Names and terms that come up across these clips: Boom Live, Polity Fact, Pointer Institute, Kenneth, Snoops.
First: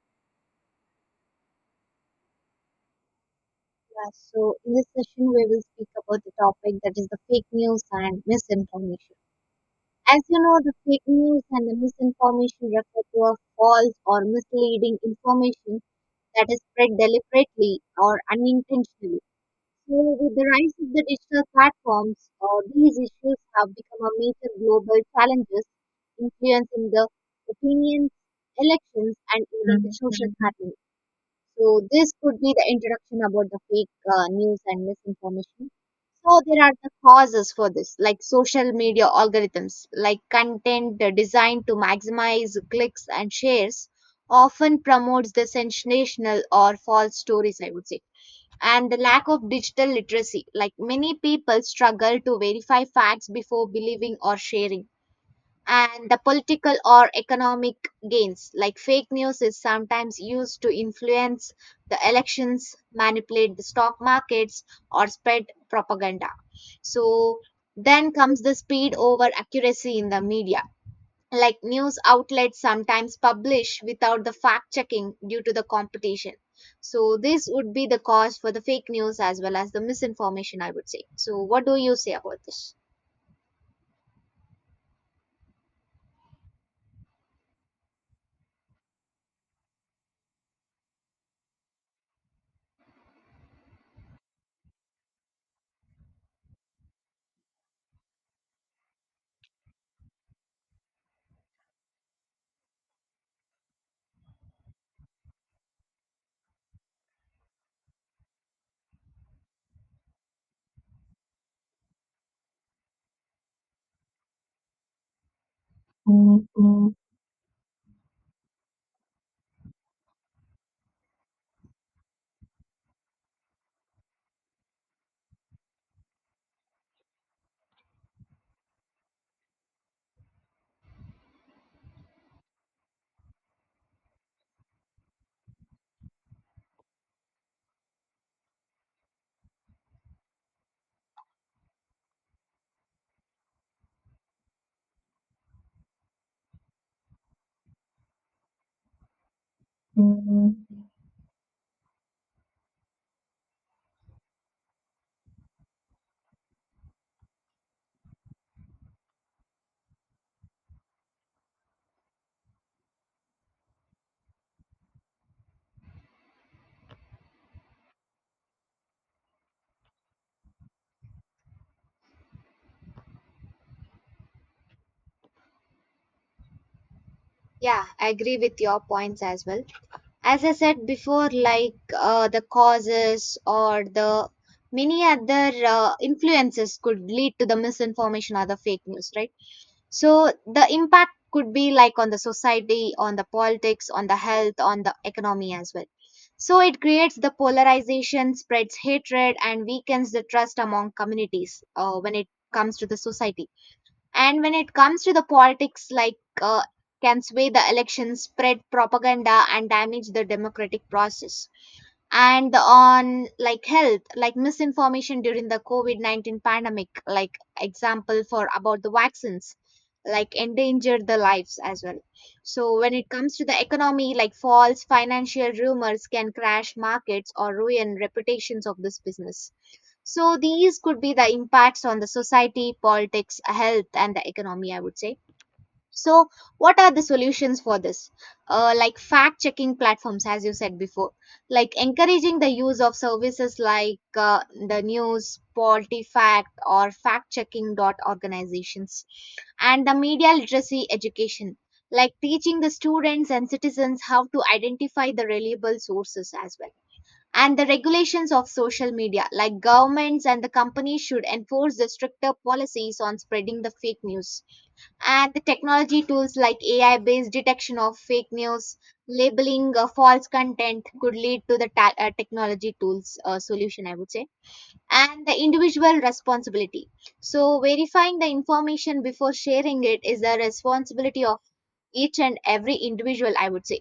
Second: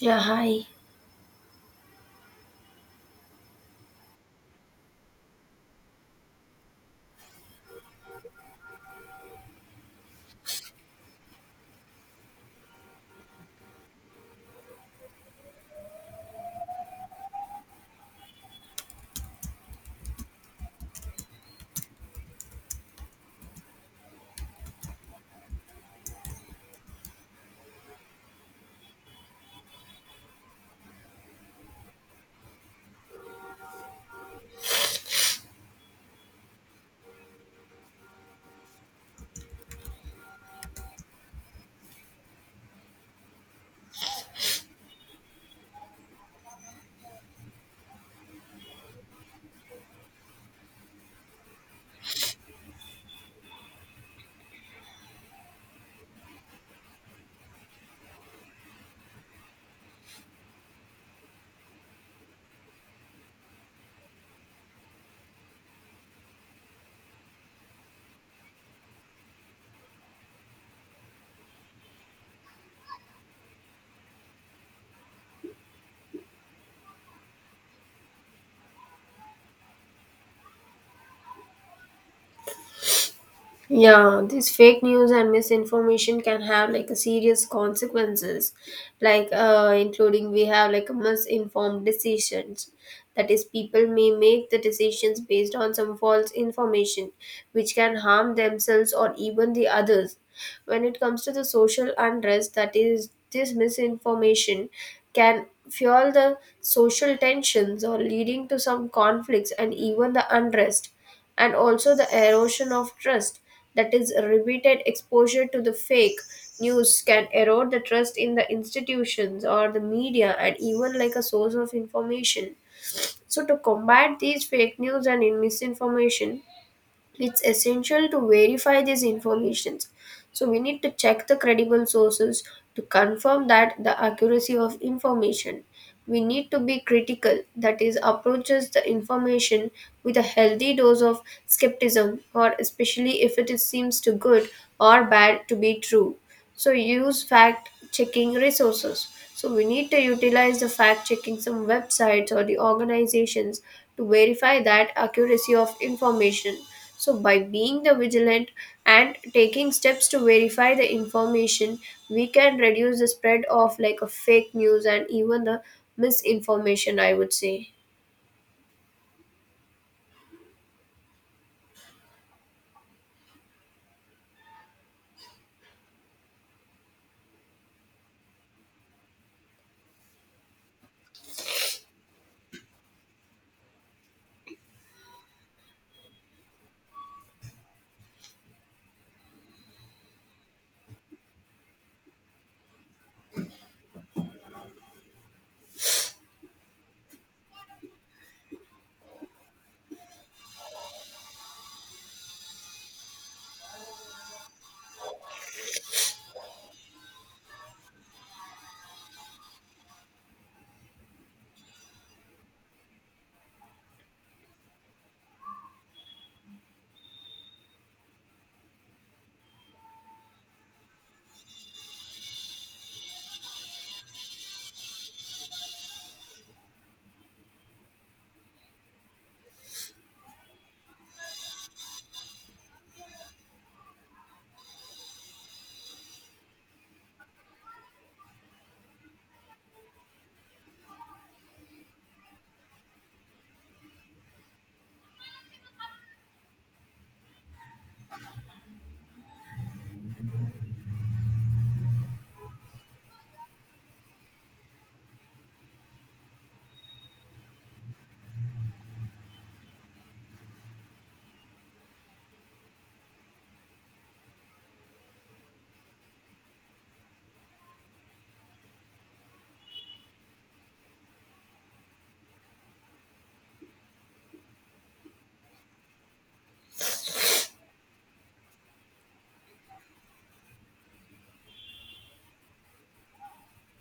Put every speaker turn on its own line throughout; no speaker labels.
Yeah, hi.
Yeah, so in this session, we will speak about the topic that is the fake news and misinformation. As you know, the fake news and the misinformation refer to a false or misleading information that is spread deliberately or unintentionally. So, with the rise of the digital platforms, these issues have become a major global challenges, influencing the opinions, elections, and even the social, mhm. happenings. So this could be the introduction about the fake news and misinformation. So there are the causes for this, like social media algorithms, like content designed to maximize clicks and shares, often promotes the sensational or false stories, I would say. And the lack of digital literacy, like many people struggle to verify facts before believing or sharing, and the political or economic gains, like fake news is sometimes used to influence the elections, manipulate the stock markets, or spread propaganda. So then comes the speed over accuracy in the media, like news outlets sometimes publish without the fact checking due to the competition. So this would be the cause for the fake news as well as the misinformation, I would say. So what do you say about this?
Yeah, this fake news and misinformation can have like a serious consequences, like including we have like misinformed decisions. That is, people may make the decisions based on some false information, which can harm themselves or even the others. When it comes to the social unrest, that is, this misinformation can fuel the social tensions or leading to some conflicts and even the unrest, and also the erosion of trust, that is repeated exposure to the fake news can erode the trust in the institutions or the media and even like a source of information. So to combat these fake news and in misinformation, it's essential to verify these informations. So we need to check the credible sources to confirm that the accuracy of information. We need to be critical, that is approaches the information with a healthy dose of skepticism, or especially if it is, seems too good or bad to be true. So use fact checking resources, so we need to utilize the fact checking some websites or the organizations to verify that accuracy of information. So, by being the vigilant and taking steps to verify the information, we can reduce the spread of like a fake news and even the misinformation, I would say.
Yeah, I agree with your points as well. As I said before, like, the causes or the many other influences could lead to the misinformation or the fake news, right? So the impact could be like on the society, on the politics, on the health, on the economy as well. So it creates the polarization, spreads hatred, and weakens the trust among communities, when it comes to the society. And when it comes to the politics, like, can sway the elections, spread propaganda, and damage the democratic process. And on like health, like misinformation during the COVID-19 pandemic, like example for about the vaccines, like endangered the lives as well. So when it comes to the economy, like false financial rumors can crash markets or ruin reputations of this business. So these could be the impacts on the society, politics, health, and the economy, I would say. So, what are the solutions for this? Like fact checking platforms, as you said before, like encouraging the use of services like, the news, Polity Fact, or fact checking dot organizations, and the media literacy education, like teaching the students and citizens how to identify the reliable sources as well, and the regulations of social media, like governments and the companies, should enforce the stricter policies on spreading the fake news. And the technology tools like AI based detection of fake news, labeling false content, could lead to the technology tools solution, I would say. And the individual responsibility. So, verifying the information before sharing it is the responsibility of each and every individual, I would say.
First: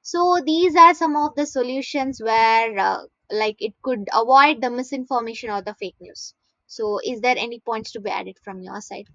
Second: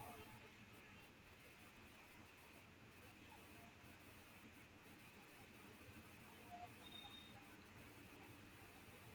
So these are some of the solutions where, like, it could avoid the misinformation or the fake news. So is there any points to be added from your side?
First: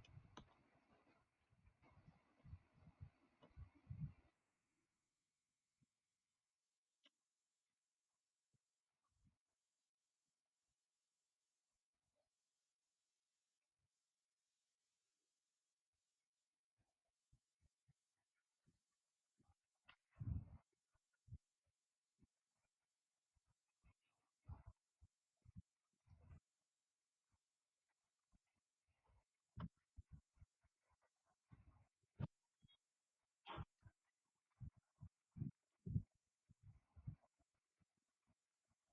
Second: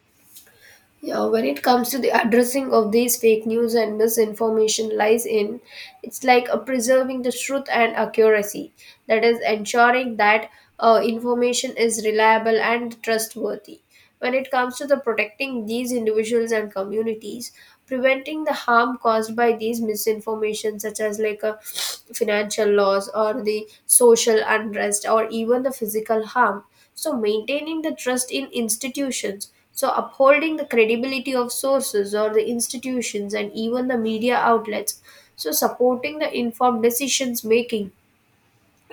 Yeah, when it comes to the addressing of these fake news and misinformation lies in, it's like preserving the truth and accuracy. That is ensuring that information is reliable and trustworthy. When it comes to the protecting these individuals and communities, preventing the harm caused by these misinformation, such as like a financial loss or the social unrest or even the physical harm, so, maintaining the trust in institutions, so upholding the credibility of sources or the institutions and even the media outlets, so supporting the informed decisions making,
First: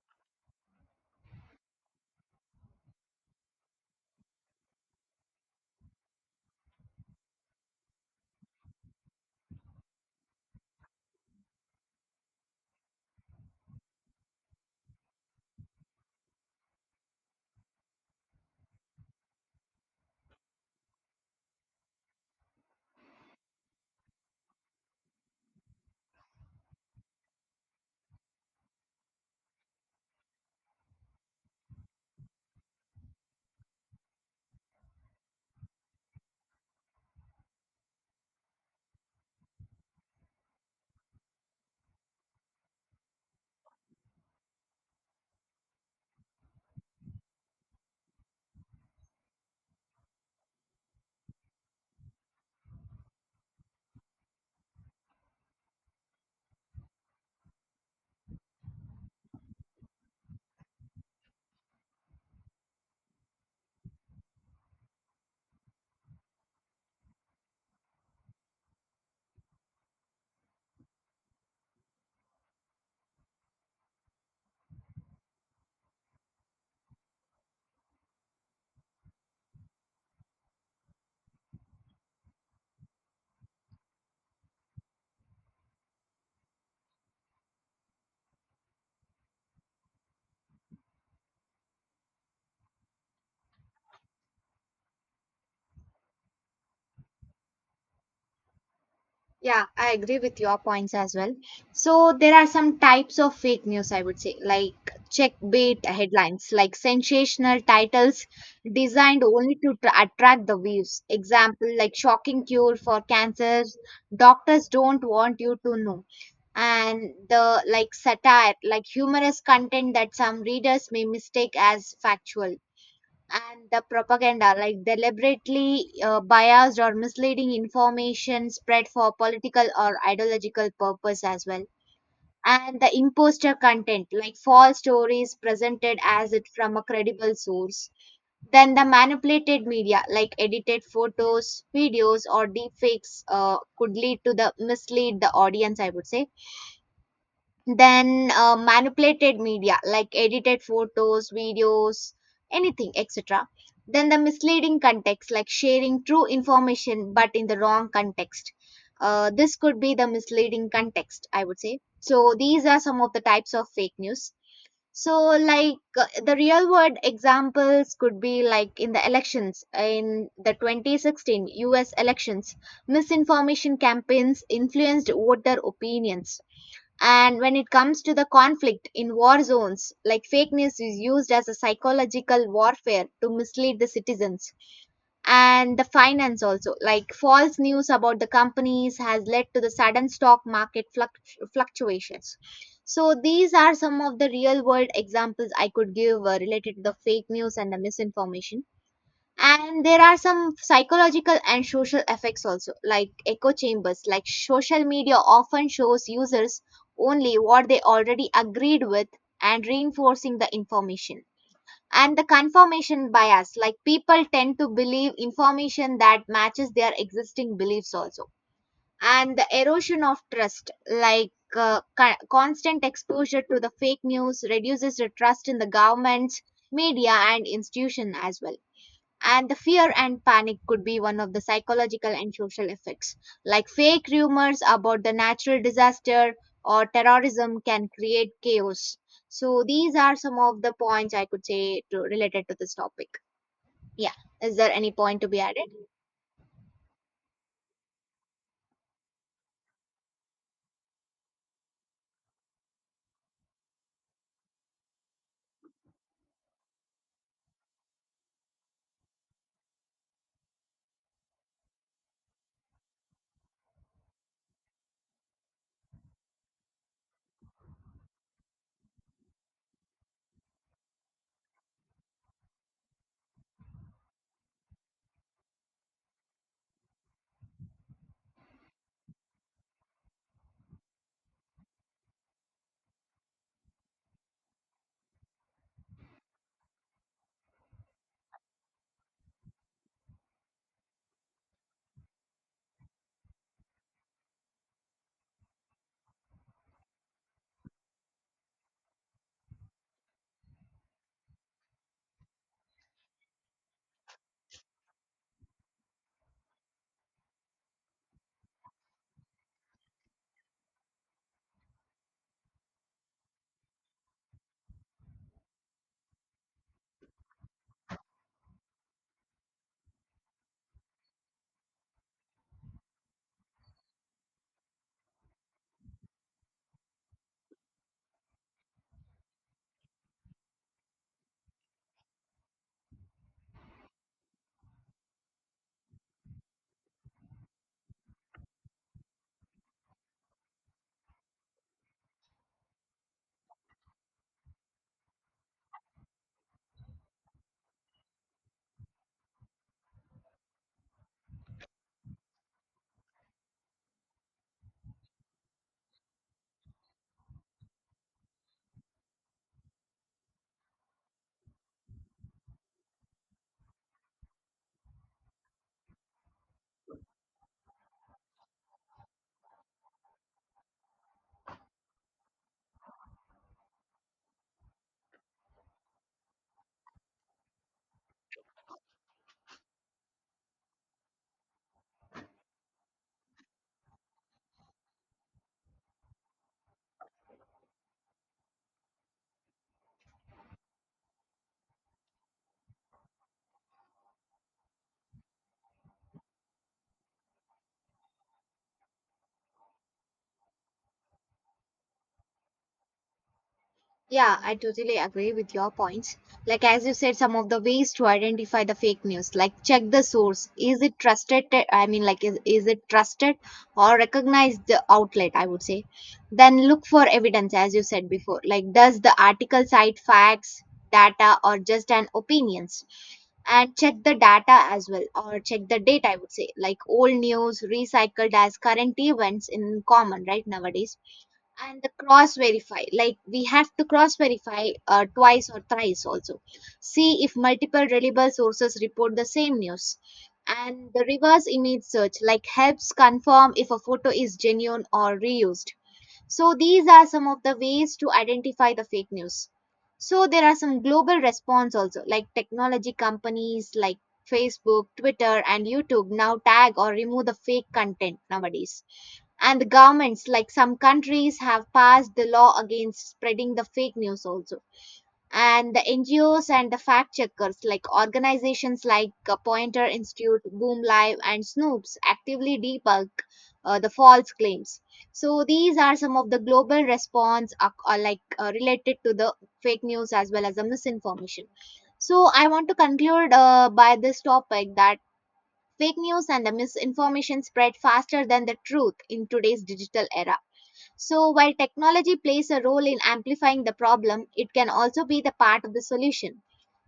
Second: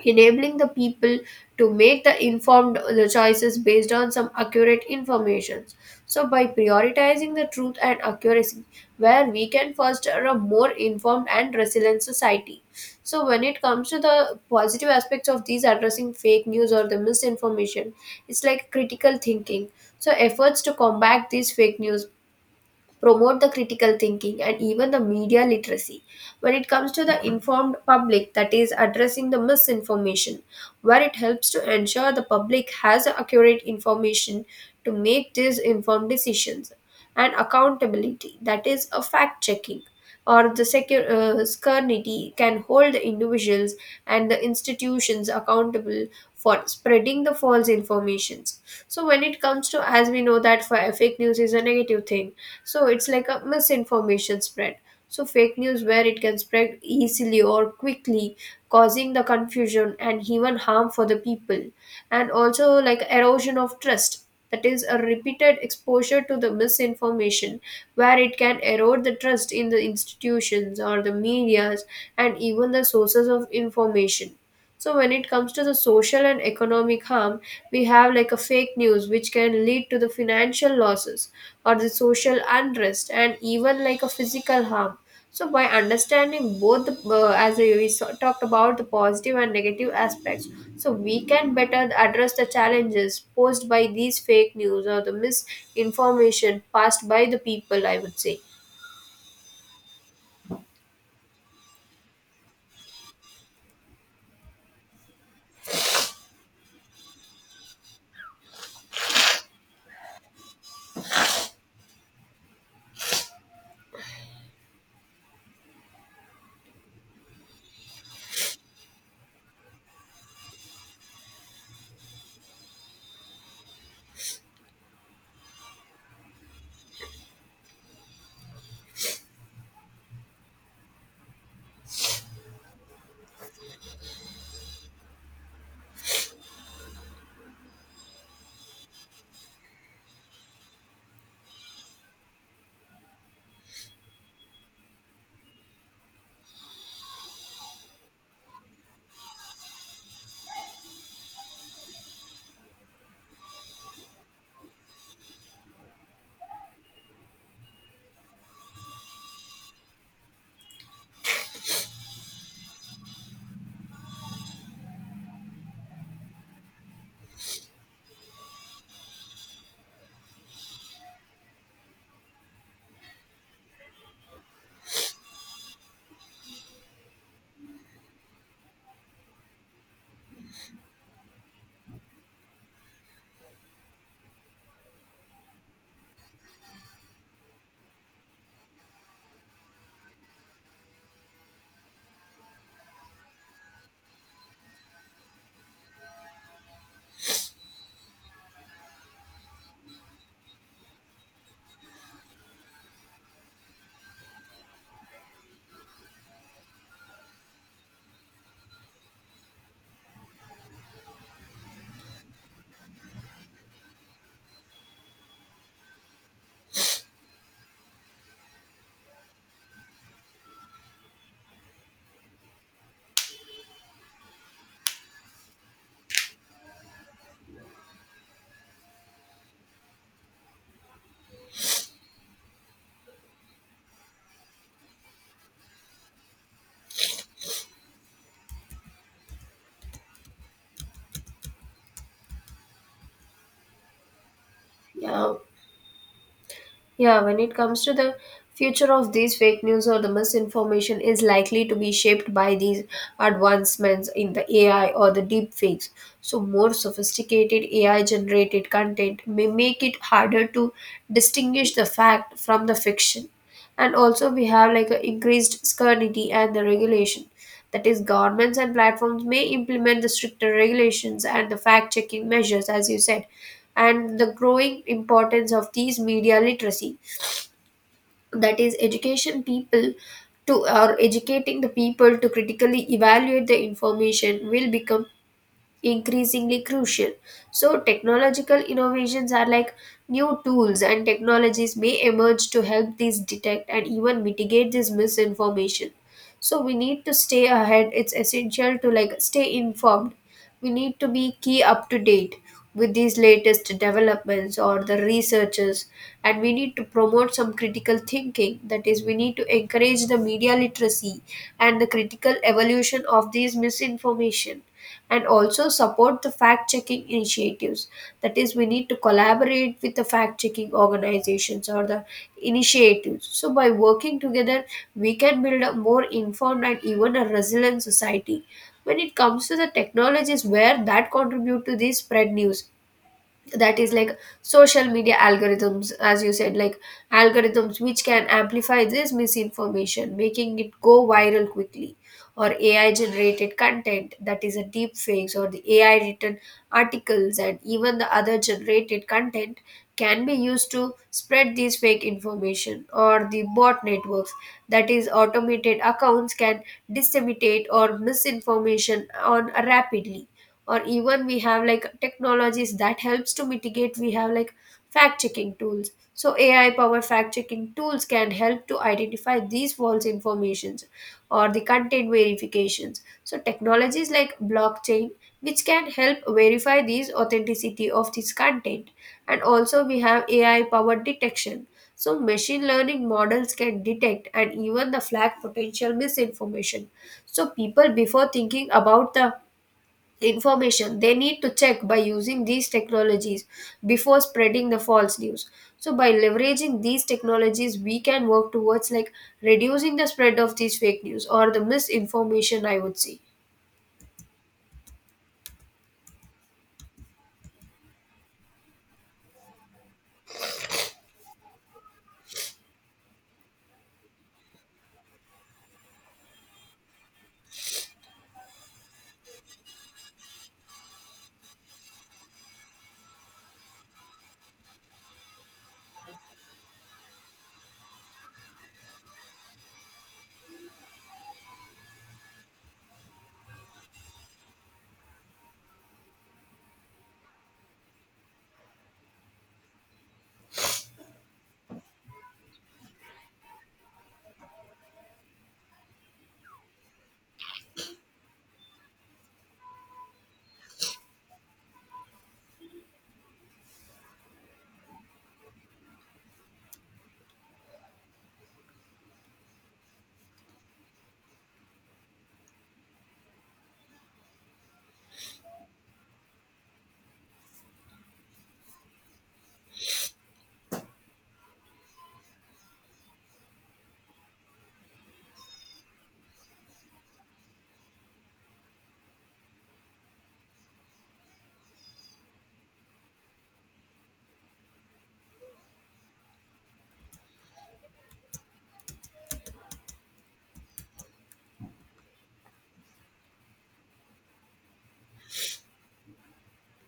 enabling the people to make the informed choices based on some accurate information. So by prioritizing the truth and accuracy, where we can foster a more informed and resilient society. So when it comes to the positive aspects of these addressing fake news or the misinformation, it's like critical thinking. So efforts to combat these fake news promote the critical thinking and even the media literacy. When it comes to the informed public, that is addressing the misinformation, where it helps to ensure the public has accurate information to make these informed decisions, and accountability, that is a fact checking or the security can hold the individuals and the institutions accountable for spreading the false informations. So when it comes to, as we know that for fake news is a negative thing, so it's like a misinformation spread. So fake news where it can spread easily or quickly, causing the confusion and even harm for the people, and also like erosion of trust, that is a repeated exposure to the misinformation, where it can erode the trust in the institutions or the medias and even the sources of information. So when it comes to the social and economic harm, we have like a fake news which can lead to the financial losses or the social unrest and even like a physical harm. So by understanding both the as we talked about the positive and negative aspects, so we can better address the challenges posed by these fake news or the misinformation passed by the people. I would say,
Yeah, I agree with your points as well. So there are some types of fake news, I would say, like clickbait headlines, like sensational titles designed only to attract the views. Example like shocking cure for cancer, doctors don't want you to know. And the like satire, like humorous content that some readers may mistake as factual. And the propaganda, like deliberately biased or misleading information spread for political or ideological purpose as well. And the imposter content, like false stories presented as it from a credible source. Then the manipulated media, like edited photos, videos, or deepfakes, could lead to the mislead the audience, I would say. Then, manipulated media, like edited photos, videos, anything etc. Then the misleading context, like sharing true information but in the wrong context, this could be the misleading context, I would say. So these are some of the types of fake news. So, like, the real world examples could be like in the elections. In the 2016 US elections, misinformation campaigns influenced voter opinions. And when it comes to the conflict in war zones, like fake news is used as a psychological warfare to mislead the citizens. And the finance also, like false news about the companies has led to the sudden stock market fluctuations. So these are some of the real world examples I could give, related to the fake news and the misinformation. And there are some psychological and social effects also, like echo chambers, like social media often shows users only what they already agreed with, and reinforcing the information. And the confirmation bias, like people tend to believe information that matches their existing beliefs also. And the erosion of trust, like, constant exposure to the fake news reduces the trust in the governments, media, and institution as well. And the fear and panic could be one of the psychological and social effects, like fake rumors about the natural disaster or terrorism can create chaos. So these are some of the points I could say to, related to this topic. Yeah, is there any point to
yeah.
be added?
Yeah, when it comes to the future of these fake news or the misinformation is likely to be shaped by these advancements in the AI or the deep fakes. So more sophisticated AI generated content may make it harder to distinguish the fact from the fiction. And also we have like an increased scrutiny and the regulation. That is, governments and platforms may implement the stricter regulations and the fact checking measures, as you said, and the growing importance of these media literacy. That is, education people to, or educating the people to critically evaluate the information will become increasingly crucial. So, technological innovations are like new tools and technologies may emerge to help these detect and even mitigate this misinformation. So, we need to stay ahead. It's essential to like stay informed, we need to be key up to date with these latest developments or the researchers, and we need to promote some critical thinking, that is we need to encourage the media literacy and the critical evolution of these misinformation, and also support the fact checking initiatives, that is we need to collaborate with the fact checking organizations or the initiatives. So by working together, we can build a more informed and even a resilient society. When it comes to the technologies where that contribute to the spread news, that is like social media algorithms, as you said, like algorithms which can amplify this misinformation making it go viral quickly, or AI generated content, that is a deep fakes or the AI written articles and even the other generated content can be used to spread these fake information, or the bot networks, that is automated accounts can disseminate or misinformation on rapidly, or even we have like technologies that helps to mitigate. We have like fact checking tools, so AI powered fact checking tools can help to identify these false informations, or the content verifications, so technologies like blockchain, which can help verify these authenticity of this content, and also we have AI powered detection, so machine learning models can detect and even the flag potential misinformation. So people, before thinking about the information, they need to check by using these technologies before spreading the false news. So by leveraging these technologies, we can work towards like reducing the spread of these fake news or the misinformation, I would say.
Yeah, I totally agree with your points. Like, as you said, some of the ways to identify the fake news, like check the source. Is it trusted? I mean, like, is it trusted or recognize the outlet? I would say. Then look for evidence, as you said before. Like, does the article cite facts, data, or just an opinions? And check the data as well, or check the date, I would say, like old news recycled as current events in common, right, nowadays. And the cross verify, like, we have to cross verify twice or thrice also. See if multiple reliable sources report the same news. And the reverse image search, like, helps confirm if a photo is genuine or reused. So these are some of the ways to identify the fake news. So there are some global response also, like technology companies like Facebook, Twitter, and YouTube now tag or remove the fake content nowadays. And the governments, like some countries, have passed the law against spreading the fake news also. And the NGOs and the fact checkers, like organizations like, Pointer Institute, Boom Live, and Snoops, actively debunk the false claims. So these are some of the global response, like, related to the fake news as well as the misinformation. So I want to conclude by this topic that fake news and the misinformation spread faster than the truth in today's digital era. So, while technology plays a role in amplifying the problem, it can also be the part of the solution.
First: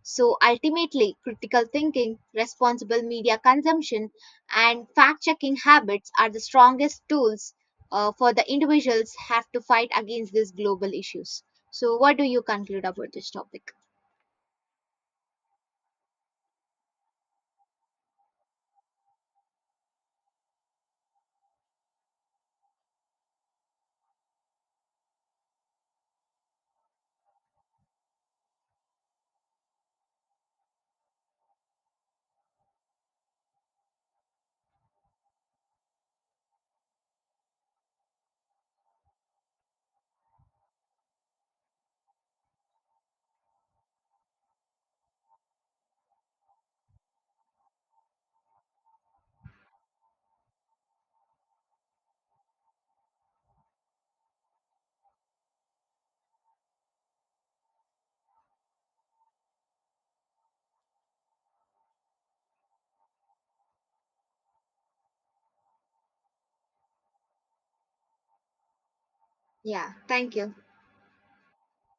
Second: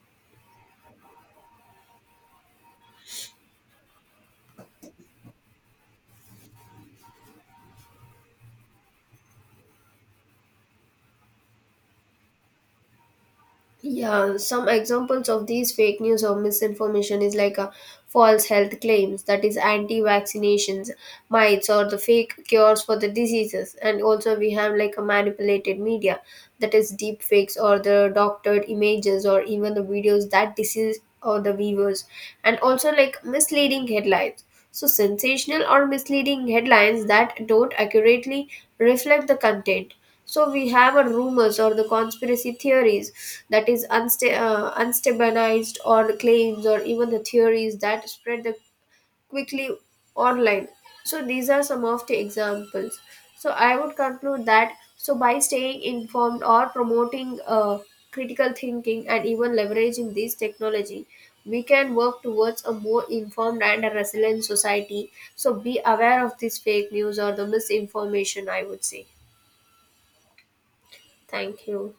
So, ultimately, critical thinking, responsible media consumption, and fact checking habits are the strongest tools for the individuals have to fight against these global issues. So, what do you conclude about this topic?
Yeah, some examples of these fake news or misinformation is like false health claims, that is anti-vaccinations, myths, or the fake cures for the diseases. And also we have like a manipulated media, that is deep fakes or the doctored images or even the videos that deceive or the viewers. And also like misleading headlines. So sensational or misleading headlines that don't accurately reflect the content. So we have a rumors or the conspiracy theories, that is unstabilized or claims or even the theories that spread the quickly online. So these are some of the examples. So I would conclude that, so by staying informed or promoting critical thinking and even leveraging this technology, we can work towards a more informed and a resilient society. So be aware of this fake news or the misinformation, I would say.
Yeah, thank you.
Thank you.